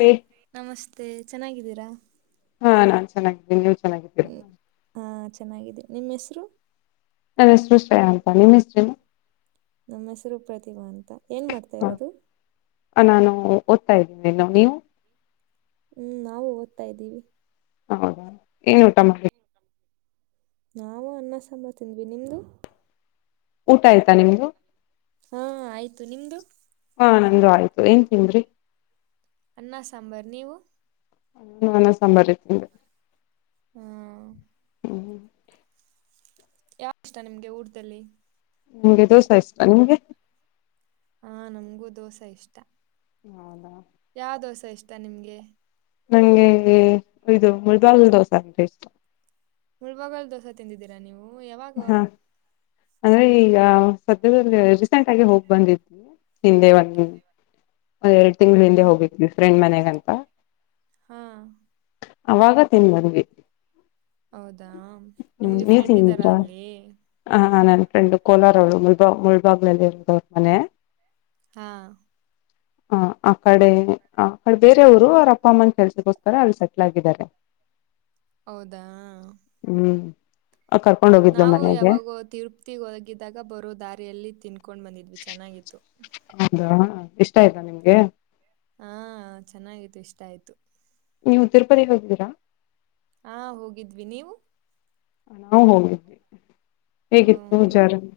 ಹೇ ನಮಸ್ತೆ ಚೆನ್ನಾಗಿದ್ದೀರಾ. ಹಾ ನಾನ್ ಚೆಗಿದ್ದೇನಿ ನೀವು. ಹ್ಮ್ ಹ ಚೆನ್ನಾಗಿದೆ. ನಿಮ್ಮ ಹೆಸರು. ನನ್ನ ಹೆಸರು ಶ್ರೇಯ ಆಂತ ನಿಮ್ಮ ಹೆಸರೆನ್ನು. ನಮ್ಮ ಹೆಸರು ಪ್ರತಿಮಾ ಅಂತ ಏನ್ ಮಾಡ್ತಾ ಹ ಇರೋದು. ನಾನು ಓದ್ತಾ ಇದ್ದೀನಿ ನೀನು ನೀವು. ಹ್ಮ್ ನಾವು ಓದ್ತಾ ಇದ್ದೀವಿ. ಹೌದಾ ಏನ್ ಊಟ ಮಾಡ. ನಾವು ಅನ್ನ ಸಾಂಬ ತಿಂದ್ವಿ ನಿಮ್ದು. ಊಟ ಆಯ್ತಾ ನಿಮ್ದು. ಹಾ ಆಯ್ತು ನಿಮ್ದು. ನಮ್ದು ಆಯ್ತು ಏನ್ ತಿಂದ್ರಿ. ಅನ್ನ ಸಾಂಬಾರ್ ನೀವು. ನಾನು ಅನ್ನ ಸಾಂಬಾರೆ ತಿಂದೆ. ಹಾ ಹ್ಮ್ ಯಾವ್ದ್ ಇಷ್ಟ ನಿಮ್ಗೆ ಊಟದಲ್ಲಿ. ನಮ್ಗೆ ದೋಸ ಇಷ್ಟಾ ನಿಮ್ಗೆ. ಹ ನಂಗೂ ದೋಸ ಇಷ್ಟ. ಹೌದಾ. ಯಾವ ದೋಸ ಇಷ್ಟ ನಿಮ್ಗೆ. ನಂಗೆ ಇದು ಮುಳಬಾಗ್ಲ್ ದೋಸ ಅಂದ್ರೆ ಇಷ್ಟ. ಮುಳ್ಬಗಲ್ ದೋಸೆ ತಿಂದಿದ್ದೀರಾ ನೀವು. ಹೂ ಯಾವಾಗ. ಹಾ ಅಂದ್ರೆ ಈಗ ಸದ್ಯದಲ್ ರೀಸೆಂಟ್ ಆಗಿ ಹೋಗ್ ಬಂದಿದ್ವಿ ಹಿಂದೆ ಒಂದು. ಒಂದ ಎರಡ್ ತಿಂಗಳ ಹಿಂದ ಹೋಗಿದ್ವಿ ಫ್ರೆಂಡ್ ಮನೆಗ [unintelligible] ಹಾ ಅವಾಗ ತಿಂದ್ ಬಂದ್ವಿ ಹೌದಾ ಹ್ಮ್ ನಿಮ್ಗೆ ನೀವ್ ಫ್ರೆಂಡ್ ಇದ್ದಾರಾ ಅಲ್ಲಿ ಫ್ರೆಂಡು ಕೋಲಾರ ಅವಳು ಮುಲ್ಬಾ ಮುಳ್ಬಾಗ್ಲಲ್ ಇರೋದವ್ರ್ ಮನೆ. ಹಾ ಹ ಆ ಕಡೆ ಆ ಕಡೆ ಬೇರೆಯವರು ಅವ್ರ ಅಪ್ಪ ಅಮ್ಮನ ಕೆಲ್ಸಗೋಸ್ಕರ ಅಲ್ಲಿ ಸೆಟ್ಲ್ ಆಗಿದ್ದಾರೆ. ಹೌದಾ ಹ್ಮ್ ಕರ್ಕೊಂಡ್ ಹೋಗಿದ್ಲು ನಾವು ಮನೆಗೆ ಯಾವಾಗೋ ತಿರ್ಪ್ತಿ ಹೊಗಿದ್ದಾಗ ಬರೋ ದಾರಿಯಲ್ಲಿ ತಿನ್ ಕೊಂಡು ಬಂದಿದ್ವಿ ಚೆನ್ನಾಗಿತ್ತು. ಹೌದಾ ಇಷ್ಟ ಆಯ್ತಾ ನಿಮ್ಗೆ. ಹ್ಮ್ ಚೆನ್ನಾಗಿತು ಇಷ್ಟ ಆಯ್ತು. ನೀವು ತಿರುಪತಿ ಹೋಗಿದ್ದೀರ. ಹಾ ಹೋಗಿದ್ವಿ ನೀವು ನಾವು ಹೋಗಿದ್ವಿ ಓ ಹೇಗಿತ್ತು ಜರ್ನಿ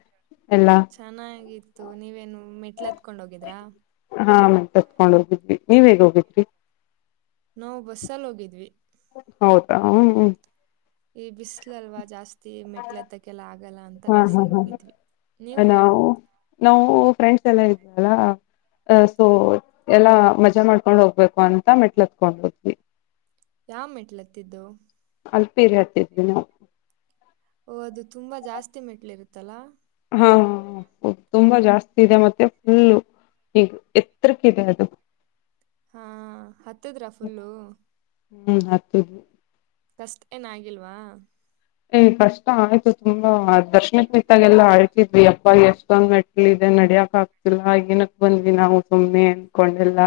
ಎಲ್ಲಾ ಚೆನ್ನಾಗಿತ್ತು ನೀವೇನು ಮೆಟ್ಲ್ ಹತ್ಕೊಂಡ್ ಹೋಗಿದ್ರಾ? ಹತ್ಕೊಂಡ್ ಹೋಗಿದ್ವಿ ನೀವ್ ಹೇಗ್ ಹೋಗಿದ್ರಿ? ನಾವು ಬಸ್ಸಲ್ ಹೋಗಿದ್ವಿ ಆವ್ ಹ್ಮ್ ಈ ಬಿಸ್ಲಲ್ವಾ ಜಾಸ್ ತಿ ಮೆಟ್ಲತ್ತಕ್ಕೆಲ್ಲ ಆಗಲ್ಲ ಅಂತ ಹಾ ಹಾ ಬಸ್ಸಲ್ ಹಾ ಹೋಗಿದ್ವಿ ನೀವು? ಸೆಲ್ಲ ಇದ್ರಲ್ಲ ಅ ಸೊ ಎಲ್ಲಾ ಮಜಾ ಮಾಡ್ಕೊಂಡ್ ಹೋಗ್ಬೇಕು ಅಂತ ಮೆಟ್ಲ ಹತ್ಕೊಂಡ್ ಹೊದ್ವಿ. ಯಾವ ಮೆಟ್ಲತ್ತಿದ್ದು ಅಲ್ಪೀರಿ ಹತ್ತಿದ್ವಿ ನಾವು ಓಹ್ ಅದು ತುಂಬ ಜಾಸ್ತಿ ಮೆಟ್ಲಿರುತ್ತಲ್ಲ. ಹಾ ಹ ಅ ತುಂಬಾ ಜಾಸ್ ತಿದೆ ಮತ್ತೆ ಫುಲ್ಲು ಈಗ್ ಎತ್ರುಕ್ಕಿದೆ ಅದು. ಹಾ ಹತ್ತದ್ರ ಫುಲ್ಲು? ಹ್ಮ್ ಹತ್ತುದ್ವು ಕಸ್ಟ್ ಏನ್ ಆಗಿಲ್ವಾ ಹ್ಮ್ ಕಷ್ಟ ಆಯ್ತು ತುಂಬಾ ದರ್ಶನಕ್ ನಿತ್ತಾಗೆಲ್ಲಾ ಅಳ್ತಿದ್ವಿ ಅಪ್ಪ ಎಷ್ಟೊಂದ್ ಮೆಟ್ಲಿದೆ ನಡಿಯಕ್ ಆಗ್ತಿಲ್ಲ ಏನಕ್ ಬಂದ್ವಿ ನಾವು ಸುಮ್ಮ್ನೆ ಅನ್ಕೊಂಡೆಲ್ಲ.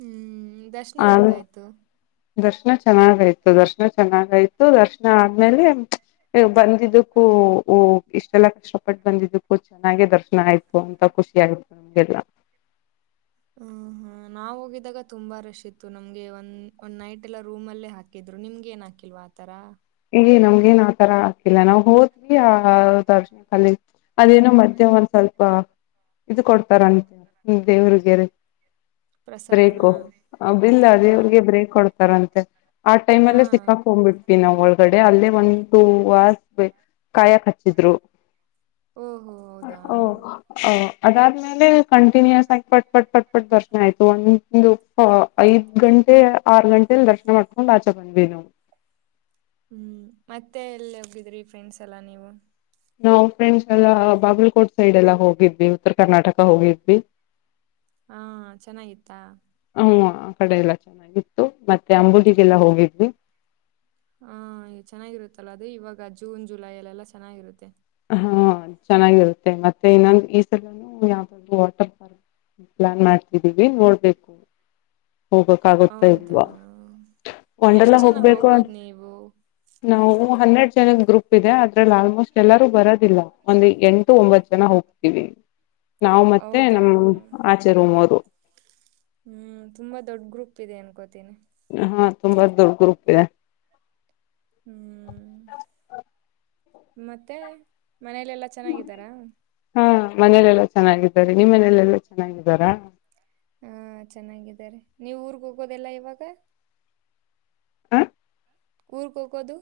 ಹ್ಮ್ ಇ ದರ್ಶನ ಆಮೇಲ್ ಹೆಂಗಾಯ್ತು ದರ್ಶನ ಚೆನ್ನಾಗಾಯ್ತು ದರ್ಶನ ಚೆನ್ನಾಗಾಯ್ತು ದರ್ಶನ ಆದ್ಮೇಲೆ ಬಂದಿದ್ದಕ್ಕೂ ಇಷ್ಟೆಲ್ಲಾ ಕಷ್ಟಪಟ್ಟು ಬಂದಿದ್ದಕ್ಕೂ ಚೆನ್ನಾಗೆ ದರ್ಶನ ಆಯ್ತು ಅಂತ ಖುಷಿ ಆಯ್ತು ನಮ್ಗೆಲ್ಲ. ಹ ಹಾ ನಾವ್ ಹೋಗಿದಾಗ ತುಂಬಾ ರಶ್ ಇತ್ತು ನಮ್ಗೆ ಒಂದ್ ಒಂದ್ ನೈಟ್ ಎಲ್ಲ ರೂಮ್ ಅಲ್ಲೇ ಹಾಕಿದ್ರು ನಿಮ್ಗೆ ಏನ್ ಹಾಕಿಲ್ವಾ ಆತರ? ಏಯ್ ನಮ್ಗೇನ್ ಆತರ ಹಾಕಿಲ್ಲ ನಾವ್ ಹೋದ್ವಿ ಆ ದರ್ಶನದಲಿ ಅದೇನೋ ಮಧ್ಯ ಒಂದ್ ಸ್ವಲ್ಪ ಇದ್ ಕೊಡ್ತಾರಂತೆ ಹ್ಮ್ ದೇವ್ರಿಗೆರಿ ಪ್ರಸಾದನ ಬ್ರೇಕು, ಅ ಬಿಲ್ಲ ಹಾ ದೇವ್ರಿಗೆ ಬ್ರೇಕ್ ಕೊಡ್ತಾರಂತ್ [unintelligible] ಆ ಹಾ ಟೈಮಲ್ಲೇ ಸಿಕ್ಕಾಕ್ಕೊಂಬಿಟ್ವಿ ನಾವ್ ಒಳಗ್ ಗಡೆ ಅಲ್ಲೇ ಒಂದ್ ಟೂ ಹಾರ್ಸ್ ವೇ ಕಾಯಕ್ ಹಚ್ಚಿದ್ರು. ಓಹೋ ಹೌದಾ ಒಓ [unintelligible] ಅದಾದ್ಮೇಲೆ ಕಂಟಿನ್ಯೂಯಸ್ ಆಗಿ ಪಟ್ ಪಟ್ ಪಟ್ ಪಟ್ ದರ್ಶ್ನ ಆಯ್ತು ಒಂದು ಐದ್ ಗಂಟೆ ಆರ್ ಗಂಟೆಲ್ ದರ್ಶ್ನ ಮಾಡ್ಕೊಂಡ್ ಆಚೆ ಬಂದ್ವಿ ನಾವು. ಹ್ಮ್ ಮತ್ತೆ ಎಲ್ಲಿ ಹೋಗಿದ್ರಿ ಫ್ರೆಂಡ್ಸ್ ಎಲ್ಲಾ ನೀವು? ನಾವ್ ಫ್ರೆಂಡ್ಸ್ ಎಲ್ಲಾ ಬಾಗಲ್ಕೋಟ್ ಸೈಡ್ ಎಲ್ಲ ಹೋಗಿದ್ವಿ ಉತ್ತರ ಕರ್ನಾಟಕ ಹೋಗಿದ್ವಿ. ಹಾ ಚೆನ್ನಾಗಿತ್ತಾ? ಹ್ಮು ಆ ಕಡೆ ಎಲ್ಲ ಚೆನ್ನಾಗಿತ್ತು ಮತ್ತೆ ಅಂಬುಲಿಗೆಲ್ಲ ಹೋಗಿದ್ವಿ. ಹಾ ಇ ಚೆನ್ನಾಗಿರುತ್ತಲ್ಲ ಅದು ಇವಾಗ ಜೂನ್ ಜುಲೈ ಅಲ್ಲೆಲ್ಲಾ ಚೆನ್ನಾಗಿರುತ್ತೆ. ಹಾ ಚೆನ್ನಾಗಿರುತ್ತೆ ಮತ್ತೆ ಇನ್ನೊಂದ್ ಈ ಸಲನೂ ಯಾವ್ದಾದ್ರೂ ವಾಟರ್ ಪಾರ್ಕ್ ಪ್ಲಾನ್ ಮಾಡ್ತಿದ್ದೀವಿ ನೋಡ್ಬೇಕು ಹೋಗಕಾಗುತ್ತೋ ಹೌದಾ ಇಲ್ವಾ, ಎಷ್ಟ್ ವಂಡರ್ಲಾ ಜನ ಹೋಗ್ಬೇಕು ಅಂತ್, ಹೋಗೋದ್ ನೀವು ನಾವು ಹನ್ನೆರ್ಡ್ ಜ ಜನದ್ ಗೂಪ್ ಇದೆ ಅದ್ರಲ್ ಆಲ್ಮೋಸ್ಟ್ ಎಲ್ಲರೂ ಬರೋದಿಲ್ಲ, ಒಂದು ಎಂಟು ಒಂಬತ್ ಜನ ಹೋಗ್ತೀವಿ ನಾವ್ ಮತ್ತೆ ಹೌದಾ ನಮ್ ಆಚೆ ರೂಮೋರು. ಹ್ಮ್ ತುಂಬಾ ದೊಡ್ ಗ್ರೂಪ್ ಇದೆ ಅನ್ಕೋತೀನಿ. ಅಹ ತುಂಬಾ ದೊಡ್ ಗ್ರೂಪಿದೆ. ಹ್ಮ್, ಮತ್ತೇ, ಮನೇಲೆಲ್ಲಾ ಚೆನ್ನಾಗಿದ್ದಾರಾ? ಹಾ, ಮನೇಲೆೆಲ್ಲಾ ಚೆನ್ನಾಗಿದ್ದಾರೆ, ನಿಮ್ ಮನೇಲೆಲ್ಲಾ ಚೆನ್ನಾಗಿದ್ದಾರಾ? ಹಾ ಚೆನ್ನಾಗಿದ್ದಾರೆ ನೀವ್ ಊರ್ಗ್ ಹೋಗೋದೆಲ್ಲ ಯವಾಗ? ಹಾ ಊರ್ಗ್ ಹೋಗೋದು?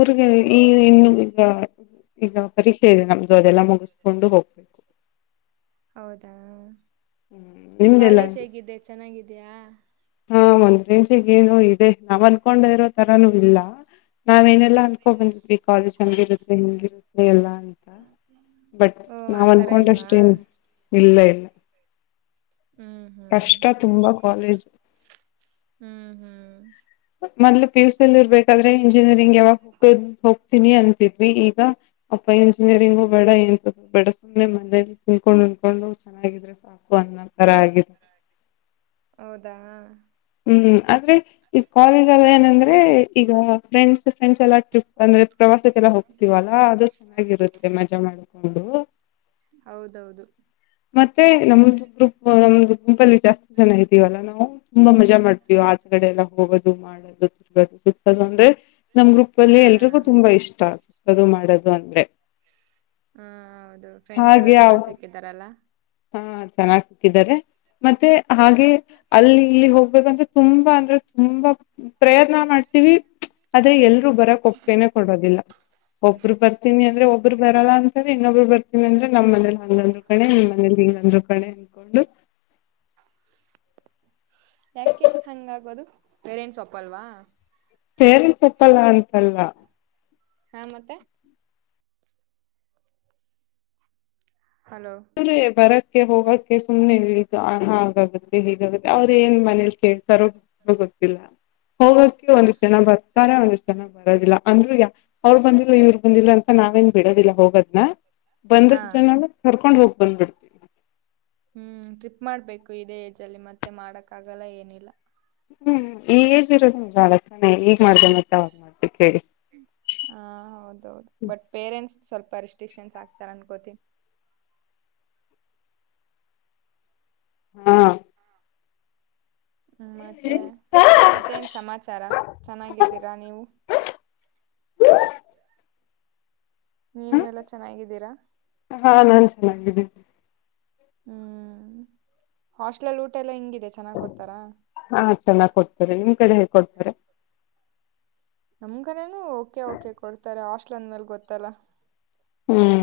ಊರ್ಗೇ ಈ ಇನ್ನು ಈಗ ಈಗ ಪರೀಕ್ಷೆ ಇದೆ ನಮ್ದು ಅದೆಲ್ಲ ಮುಗಸ್ಕೊಂಡು ಹೋಗ್ಬೇಕು. ಹೌದಾ? ಹ್ಮ್ ನಿಮ್ದೆಲ್ಲ ಕಾಲೇಜ್ ಹೇಗಿದೆ, ಚೆನ್ನಾಗಿದ್ ಗಿದ್ಯಾ. ಹಾ ಒಂದ್ ರೇಂಜ್ ಗೇನೋ ಇದೆ ನಾವ್ ಅನ್ಕೊಂಡ್ ಇರೋ ತರನೂ ಇಲ್ಲ ನಾವೇನೆಲ್ಲಾ ಅನ್ಕೊ ಬಂದಿದ್ವಿ ಕಾಲೇಜ್ ಹಂಗ್ ಇರತ್ತೆ ಹಿಂಗಿರುತ್ ಎಲ್ಲಾನೂ ಬಟ್ ಓ ನಾವ್ ಆತರ ಇಲ್ವಾ ಅನ್ಕೊಂಡಷ್ಟೇನ್ ಇಲ್ಲ ಇಲ್ ಹ್ಮ್ [inaudible] ಹ್ಮ್ ಕಷ್ಟ ತುಂಬಾ ಕಾಲೇಜು. ಹ್ಮ್ ಹೂ. ಮೊದ್ಲು ಪಿಯುಸಿಲ್ ಇರ್ಬೇಕಾದ್ರೆ ಇಂಜಿನಿಯರಿಂಗ್ ಯಾವಾಗ್ ಹೋಗದ್ ಹೋಗ್ತೀನಿ ಅಂತಿದ್ವಿ, ಈಗ ಅಪ್ಪ ಇಂಜಿನಿಯರಿಂಗೂ ಬೇಡ ಎಂತದೂ ಬೇಡ ಸುಮ್ನೆ ಮನೇಲ್ ತಿನ್ಕೊಂಡ್ ಉಣ್ಕೊಂಡು ಚೆನ್ನಾಗಿದ್ರೆ ಸಾಕು ಅನ್ನೋ ತರ ಆಗಿದೆ. ಹೌದಾ? ಹ್ಮ್, ಆದ್ರೆ ಈಗ್ ಕಾಲೇಜಲ್ ಏನಂದ್ರೆ ಈಗ ಫ್ರೆಂಡ್ಸ್ ಫ್ರೆಂಡ್ಸ್ ಎಲ್ಲ ಟ್ರಿಪ್ ಅಂದ್ರೆ ಪ್ರವಾಸಕ್ಕೆಲ್ಲಾ ಹೋಗ್ತೀವಲ್ಲಾ ಅದು. ಚೆನ್ನಾಗಿರುತ್ತೆ ಮಜಾ ಮಾಡ್ಕೊಂಡು. ಹೌದೌದು. ಮತ್ತೆ ನಮ್ದು ಗ್ರೂಪ್ ನಮ್ದು ಗ್ರುಪಲ್ಲಿ ಜಾಸ್ತಿ ಜನ ಇದ್ದೀವಲ್ಲಾ ನಾವು. ತುಂಬಾ ಮಜಾ ಮಾಡ್ತೀವಿ ಆಚಗಡೆ ಎಲ್ಲ ಹೋಗೋದು ಮಾಡೋದು ತಿರುಗದು ಸುತ್ತದು ಅಂದ್ರೆ. ನಮ್ ಗ್ರೂಪ್ ಅಲ್ಲಿ ಹಾ ಎಲ್ರಿಗೂ ತುಂಬಾ ಇಷ್ಟ. ದು ಮಾಡದು ಅಂದ್ರೆ. ಹಾ ಹೌದು ಫ್ರೆಂಡ್ಸ್ ಎಲ್ಲಾ ಹಾಗೆ ಚೆನ್ನಾಗ್ ಸಿಕ್ಕಿದಾರಲ್ಲಾ. ಹಾ ಚೆನ್ನಾಗ್ ಸಿಕ್ಕಿದ್ದಾರೆ ಮತ್ತೆ ಹಾಗೆ ಅಲ್ಲಿ ಇಲ್ಲಿ ಹೋಗ್ಬೇಕಂದ್ರೆ ತುಂಬಾ ಅಂದ್ರೆ ತುಂಬಾ ಪ್ರಯತ್ನ ಮಾಡ್ತೀವಿ ಆದ್ರೆ ಎಲ್ರು ಬರಕ್ ಒಪ್ಗೆೇನೆೇ ಕೊಡೋದಿಲ್ಲ ಒಬ್ರು ಬರ್ತೀನಿ ಅಂದ್ರೆ ಒಬ್ಬರು ಬರಲ್ಲ ಅಂತ್ರ ಇನ್ನೊಬ್ರು ಬರ್ತೀನಿ ಅಂದ್ರೆ ನಮ್ಮನೆಲ್ ಹಂಗ್ಅಂದ್ರು ಕಣೆ ಇಂಗ್ ಅಂದ್ರು ಕಣೆ ಅಂದ್ಕೊಂಡು. ಯಾಕೆ ಹಂಗಾಗೋದು ಪೇರೆಂಟ್ಸ್ ಒಪ್ಪಲ್ವಾ. ಪೇರೆಂಟ್ಸ್ ಒಪ್ಪಲ್ಲ ಅಂತಲ್ಲ. ಹಾ ಮತ್ತೆ. ಹಲೋ ಇವ್ರೆ ಬರಕ್ ಕ್ಕೆ ಹೋಗಕ್ಕೆ ಸುಮ್ನೆ ಇ ಹಾಗಾಗತ್ತೆ ಹಿಗಾಗತ್ತೆ ಅವ್ರ ಏನ್ ಮನೇಲಿ ಕೇಳ್ತಾರೋ ಗೊತ್ತಿಲ್ಲ ಹೋಗಕ್ಕೆ ಒಂದಷ್ಟ್ ಜನ ಬರ್ತಾರೆ ಒಂದಷ್ಟ್ ಜನ ಬರೋದಿಲ್ಲ ಅಂದ್ರು ಅವರ್ ಬಂದಿಲ್ಲ ಇವ್ರ ಬಂದಿಲ್ಲ ಅಂತ ನಾವೇನ್ ಬಿಡೋದಿಲ್ಲ ಹೋಗೋದನ. ಹಾ ಬಂದಷ್ಟು ಜನನು ಕರ್ ಹೋಗ್ ಬಂದ್ಬಿಡ್ತಿವಿ. ಹ್ಮ್ ಟ್ರಿಪ್ ಮಾಡ್ಬೇಕು ಇದೇ ಏಜ್ ಅಲ್ಲಿ ಮತ್ತೆ ಮಾಡಕ್ ಆಗಲ್ಲ ಏನಿಲ್ಲ. ಹ್ಮ್ ಈ ಏಜ್ ಇರೋದೇ ಮಜಾ ಮಾಡೋಕೆ ತಾನೆ ಈಗ್ ಮಾಡ್ದ ಮತ್ತ ಅವಾಗ ಮಾ ಹ ಹೌದೌದು ಬಟ್ ಪೇರೆಂಟ್ಸ್. ಸ್ವಲ್ಪ ರೆಸ್ಟ್ರಿಕ್ಷನ್ ಹಾಕ್ತಾರೆ ಅನ್ಕೋತಿನಿ. ಹಾ ಹ ಮತ್ತೆ ಮತ್ತೇನ್ ಸಮಾಚಾರ ಚೆನ್ನಾಗಿದ್ದೀರಾ ನೀವು. ನೀವು ಎಲ್ಲಾ ಚೆನ್ನಾಗಿದ್ದೀರಾ. ಚೆನಗಿದಿನಿ. ಹ್ಮ್ ಹಾಸ್ಟ್ಲಲ್ ಊಟ ಎಲ್ಲ ಹೆಂಗ್ ಹಾ ಚೆನ್ನಾಗ್ ಕೊಡ್ತರೆ ನಿಮ್ ಕಡ್ ಕೊಡ್ತರೆ. ನಮ್ಕಡೆನು ಓಕೆ ಓಕೆ ಕೊಡ್ತಾರೆ ಹಾಸ್ಟ್ಲು ಅಂದಮೇಲೆ ಮೇಲ್ ಗೊತ್ತಲ್ಲ. ಹ್ಮ್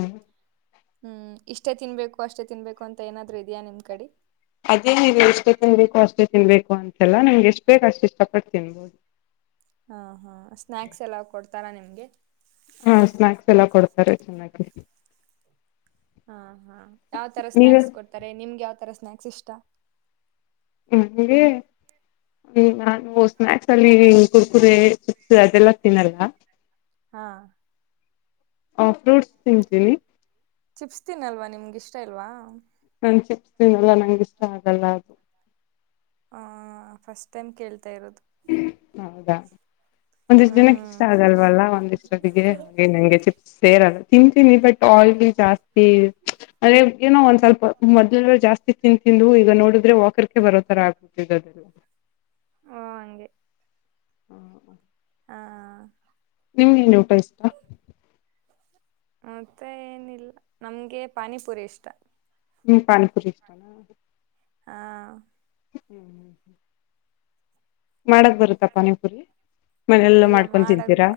ಹ್ಮ್ ಇಷ್ಟೇ ತಿನ್ಬೇಕು ಅಷ್ಟೇ ತಿನ್ಬೇಕು ಅಂತ ಏನಾದ್ರು ಇದ್ಯಾ ನಿಮ್ ಕಡಿ. ಅಲ್ಲ ನಂಗ್ ಎಷ್ಟು ಬೇಕ ಅಷ್ಟ್ ಇಷ್ಟಪಟ್ಟು ತಿನ್ಬೋದ್ ಹಾ ಹಾ ಸ್ನ್ಯಾಕ್ಸ್ ಎಲ್ಲ ಕೊಡ್ತಾರಾ ನಿಮ್ ಗೆ. ಹಾ ಸ್ನಾಕ್ಸ್ ಎಲ್ಲ ಕೊಡ್ತಾರೆ [unintelligible] ಹಾಹಾ ಯಾವ್ ತರ ನೀವ ಸ್ನಾಕ್ಸ್ ಕೊಡ್ತಾರೆ ನಿಮ್ಗ್ ಯಾವ್ ತರ ಸ್ನಾಕ್ಸ್ ಇಷ್ಟ. ನಂಗೇ ನಾನು ಸ್ನಾಕ್ಸ್ ಅಲ್ಲಿ ಕುರ್ಕುರೆ ಚಿಪ್ಸ್ ಅದೆಲ್ಲ ತಿನ್ನಲ್ಲ ಹಾ ಆ ಫ್ರೂಟ್ಸ್ ತಿಂತೀನಿ ಚಿಪ್ಸ್ ತಿನ್ನಲ್ವ, ನಿಮ್ಗ್ ಇಷ್ಟ ಇಲ್ವಾ? ನಾನ್ ಚಿಪ್ಸ್ ತಿನ್ನಲ್ಲ ನಂಗ್ ಇಷ್ಟ ಆಗಲ್ಲ ಅದು. ಹಾ ಫಸ್ಟ್ ಟೈಮ್ ಕೇಳ್ ಹೌದಾ, ಒಂದಿಷ್ಟ್ ಜನಕ್ ಇಷ್ಟ ಹ್ಮ್ ಆಗಲ್ವಲ್ಲ ಒಂದಿಷ್ಟ್ [unintelligible] ಹಾಗೆ ನಂಗೆ ಚಿಪ್ಸ್ ಸೇರಲ್ಲ. ತಿಂತೀನಿ ಬಟ್ ಆಯಿಲಿ ಜಾಸ್ತಿ ಅದೇ ಏನೋ ಒಂದ್ ಸ್ವಲ್ಪ ಮೊದ್ಲೆಲ್ಲಾ ಜಾಸ್ತಿ ತಿಂದ್ ತಿಂದು ಈಗ ನೋಡದ್ರೆ ವಾಕರಿಕೆ ಬರೋ ತರ ಆಗ ಬಿಟ್ಟಿದೆ ಅದೆಲ್ಲ. ಓ ಹಂಗೆ [unintelligible] ಹಾ. ನಿಮ್ಗೇನ್ ಊಟ ಇಷ್ಟ? ಮತ್ತೆ ಏನಿಲ್ಲ, ನಮ್ಗೆ ಪಾನಿಪುರಿ ಇಷ್ಟ. ನಿಮ್ಗ್ ಪಾನಿಪುರಿ ಇಷ್ಟಾನ? ಹಾ. ಹ್ಮ್ ಹುಹೂ. ಮಾಡಕ್ ಬರುತ್ತಾ ಪಾನಿಪುರಿ ಮನೇಲೆಲ್ಲ ಇಲ್ಲ ಮಾಡ್ಕೊಂಡ್ ಮಾಡಕ್ ತಿಂತೀರಾ. ಬ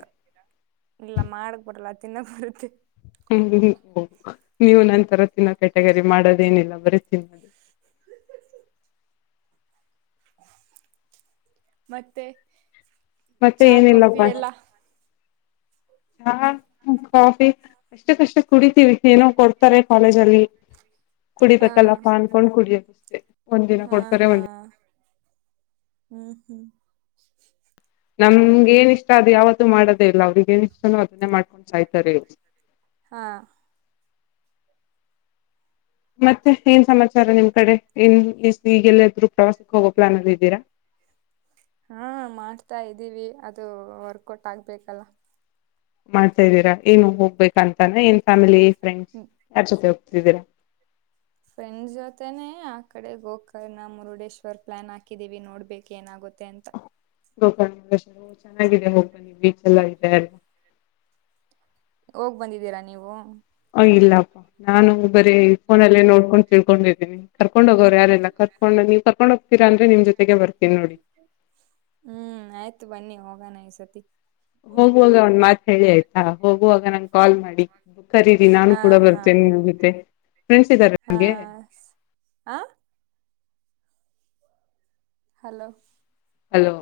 ಇಲ್ಲ ಮಾಡಕ್ ಬರಲ್ಲ ತಿನ್ನಕ್ ಬರುತ್ತೆ. [unintelligible] ನೀವು ನನ್ ತರ ತಿನ್ನಕ್ ಕೆಟಗರಿ ಮಾಡೋದೇನಿಲ್ಲ. ಬರಿ ತಿನ್ನದು. ಮತ್ತೇ. ಮತ್ತೆ ಏನಿಲ್ಲಪ್ಪಾ. ಚಾ ಕಾಫಿ ಅಷ್ಟುಕಷ್ಟು ಕುಡಿತೀವಿ ಏನೋ ಕೊಡ್ತಾರೆ ಕಾಲೇಜಲ್ಲಿ. ಹಾ ಕುಡಿಬೇಕಲ್ಲಪ್ಪಾ ಅನ್ಕೊಂಡ್ ಕುಡಿಯೋದು ಅಷ್ ಹೆ ಒಂದ್ ದಿನ ಹಾ ಕೊಡ್ತಾರೆ ಹಾ ಒಂದಿನ ಹ್ಮ್ ಹ್ಮ್ ನಮ್ಗೆ ಏನ ಇಷ್ಟ ಅದು ಯಾವತ್ತೂ ಮಾಡೋದೇ ಇಲ್ಲ ಅವ್ರಿಗ್ ಏನ ಇಷ್ಟಾನ ಅದನ್ನೇ ಮಾಡ್ಕೊಂಡ್ ಸಾಯ್ತಾರೆ ಇಲ್ ಹಾ ಮತ್ತೆ ಏನ್ ಸಮಾಚಾರ ನಿಮ್ ಕಡೆ ಇನ್ ಈಗೆಲ್ಲಾದ್ರು ಪ್ರವಾಸಕ್ಕೆ ಹೋಗೋ ಪ್ಲಾನ್ ಅಲ್ಲಿದಿರ. ಹಾ ಮಾಡ್ತಾ ಇದ್ದೀವಿ ಅದು ವರ್ಕೌಟ್ ಆಗ್ಬೇಕಲ್ಲ. ಮಾಡ್ತಾದೀರಾ ಏನು ಹೋಗ್ಬೇಕ ಅಂತಾನ ಏನ್ ಫ್ಯಾಮಿಲಿ. ಫ್ರೆಂಡ್ಸ್ ಜೊತೆ ಇದಿರಿ ಫ್ರೆಂಡ್ ಜೊತೆನೆೇ ಆ ಕಡೆ ಗೋಕರ್ಣ ಮುರುಡೇಶ್ವರ್ ಪ್ಲಾನ್ ಹಾಕಿದ್ದೀವಿ ನೋಡ್ಬೇಕ ಏನಾಗುತ್ತೆ ಅಂತ ೋಕಿ ಎಲ್ಲ ಚೆನ್ನಾಗಿದೆ ಹೋಗ್ಬಿ ಬೀಚ್ ಎಲ್ಲ ಇದೆ ಎಲ್ಲ [unintelligible] ಹೋಗ್ ಬಂದಿದ್ದೀರಾ ನೀವು ಇಲ್ಲಪ್ಪ ನಾನು ಬರೀ ಫೋನಲ್ಲೇ ನೋಡ್ಕೊಂಡ ತಿಳ್ಕೊಂಡಿದ್ದೀನಿ ಕರ್ಕೊಂಡ್ ಹೋಗೋರ್ ಯಾರಿಲ್ಲ ಕರ್ಕೊಂಡ ನೀ ಕರ್ಕೊಂಡೋ ಹೋಗ್ತೀರ ಅಂದ್ರೆ ನಿಮ್ ಜೊತೆಗೆ ಬರ್ತಿ ಹ್ಮ್ ಆಯ್ತು ಬನ್ನಿ ಹೋಗೋಣಾ ಈ ಸ ಲಿ ಹೋಗುವಾಗ ಒಂದ್ ಮಾತ್ ಹೇಳಿ ಆಯ್ತಾ ಹೋಗುವಾಗ ನಾ ಕಾಲ್ ಮಾಡಿ ಕರೀರಿ ನಾನು ಹಾ ಕೂಡ ಹಾ ಬರ್ತೀನಿ ನಿಮ್ ಜೊತೆ ಫ್ರೆಂಡ್ಸ್ ಇದ್ದಾರೆ ಹಾ ನಮಗೆ ಸ್- ಆ ಹಲೋ ಹಲೋ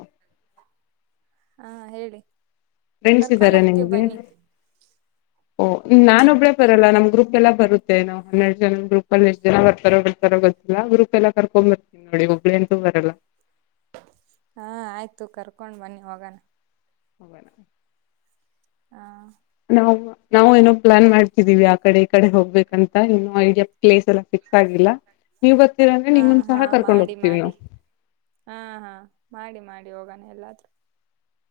ಹಾ ಹೇಳಿ ಫ್ರೆಂಡ್ಸ್ ಕರ್ಕೊಂಡ್ ಇದ್ದಾರಾ ಹೋಗ್ತೀವಿ ನಿಮ್ಗೆ ಬನ್ನಿ ಓಹ ನಾನ ಒಬ್ಬಳೇ ಬರಲ್ಲ ನಮ್ ಗ್ರೂಪ್ ಎಲ್ಲ ಬರುತ್ತೆ ನಾವ್ ಹನ್ನೆರಡ್ ಜನ ಗ್ರೂಪ್ ಅಲ್ಲಿ ಎಷ್ಟ್ ಜನ ಬರ್ತಾರೋ ಬಿಡ್ತಾರೋ ಗೊತ್ತಿಲ್ಲ ಗ್ರೂಪ್ ಎಲ್ಲಾ ಕರ್ಕೊಂಡ್ ಬರ್ತೀನಿ ನೋಡಿ ಒಬ್ಬಳೇ ಅಂತೂ ಬರಲ್ಲ ಹಾ ಆಯ್ತು ಕರ್ಕೊಂಡ್ ಬನ್ನಿ ಹೋಗೋಣ [inaudible] ಹಾ ನಾವು ನಾವು ಏನೋ ಪ್ಲಾನ್ ಮಾಡ್ತಿದೀವಿ ಆ ಕಡೆ ಈ ಕಡೆ ಹೋಗ್ಬೇಕಂತ ಇನ್ನು ಐಡಿಯಾ ಪ್ಲೇಸ್ ಎಲ್ಲ ಫಿಕ್ಸ್ ಆಗಿಲ್ಲ ನೀವ್ ಬರ್ತೀರಾ ಅಂದ್ರೆ ಹಾ ನಿಮ್ಮನ್ ಹಾ ಸಹ ಕರ್ಕೊಂಡ್ ಮಾಡಿ ಹೋಗ್ತೀವಿ ಮಾಡಿ ನಾವು ಹಾ ಹಾ ಮಾಡಿ ಮಾಡಿ ಹೋಗಾನೆ ಎಲ್ಲಾದ್ರೂ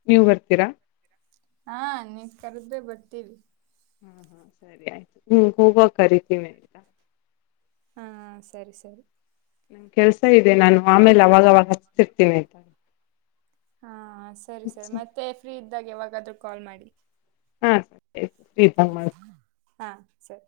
ನೀವು ಬರ್ತೀರಾ ಹಾ ನೀವು ಕರದ್ರೆ ಬರ್ತೀವಿ ಹ್ಮ ಹೋಗುವಾಗ ಕರೀತೀನಿ ಹಾ ಸರಿ ಸರಿ ಕೆಲ್ಸ ಇದೆ ನಾನು ಆಮೇಲೆ ಅವಾಗವಾಗ ಹಚ್ತಿರ್ತೀವಿ ಹಾ ಸರಿ ಸರಿ ಮತ್ತೆ ಫ್ರೀ ಇದ್ದಾಗ ಯಾವಾಗಾದ್ರೂ ಕಾಲ್ ಮಾಡಿ ಹಾ ಫ್ರೀ ಇದ್ದಾಗ ಮಾಡಿ ಹಾ ಸರಿ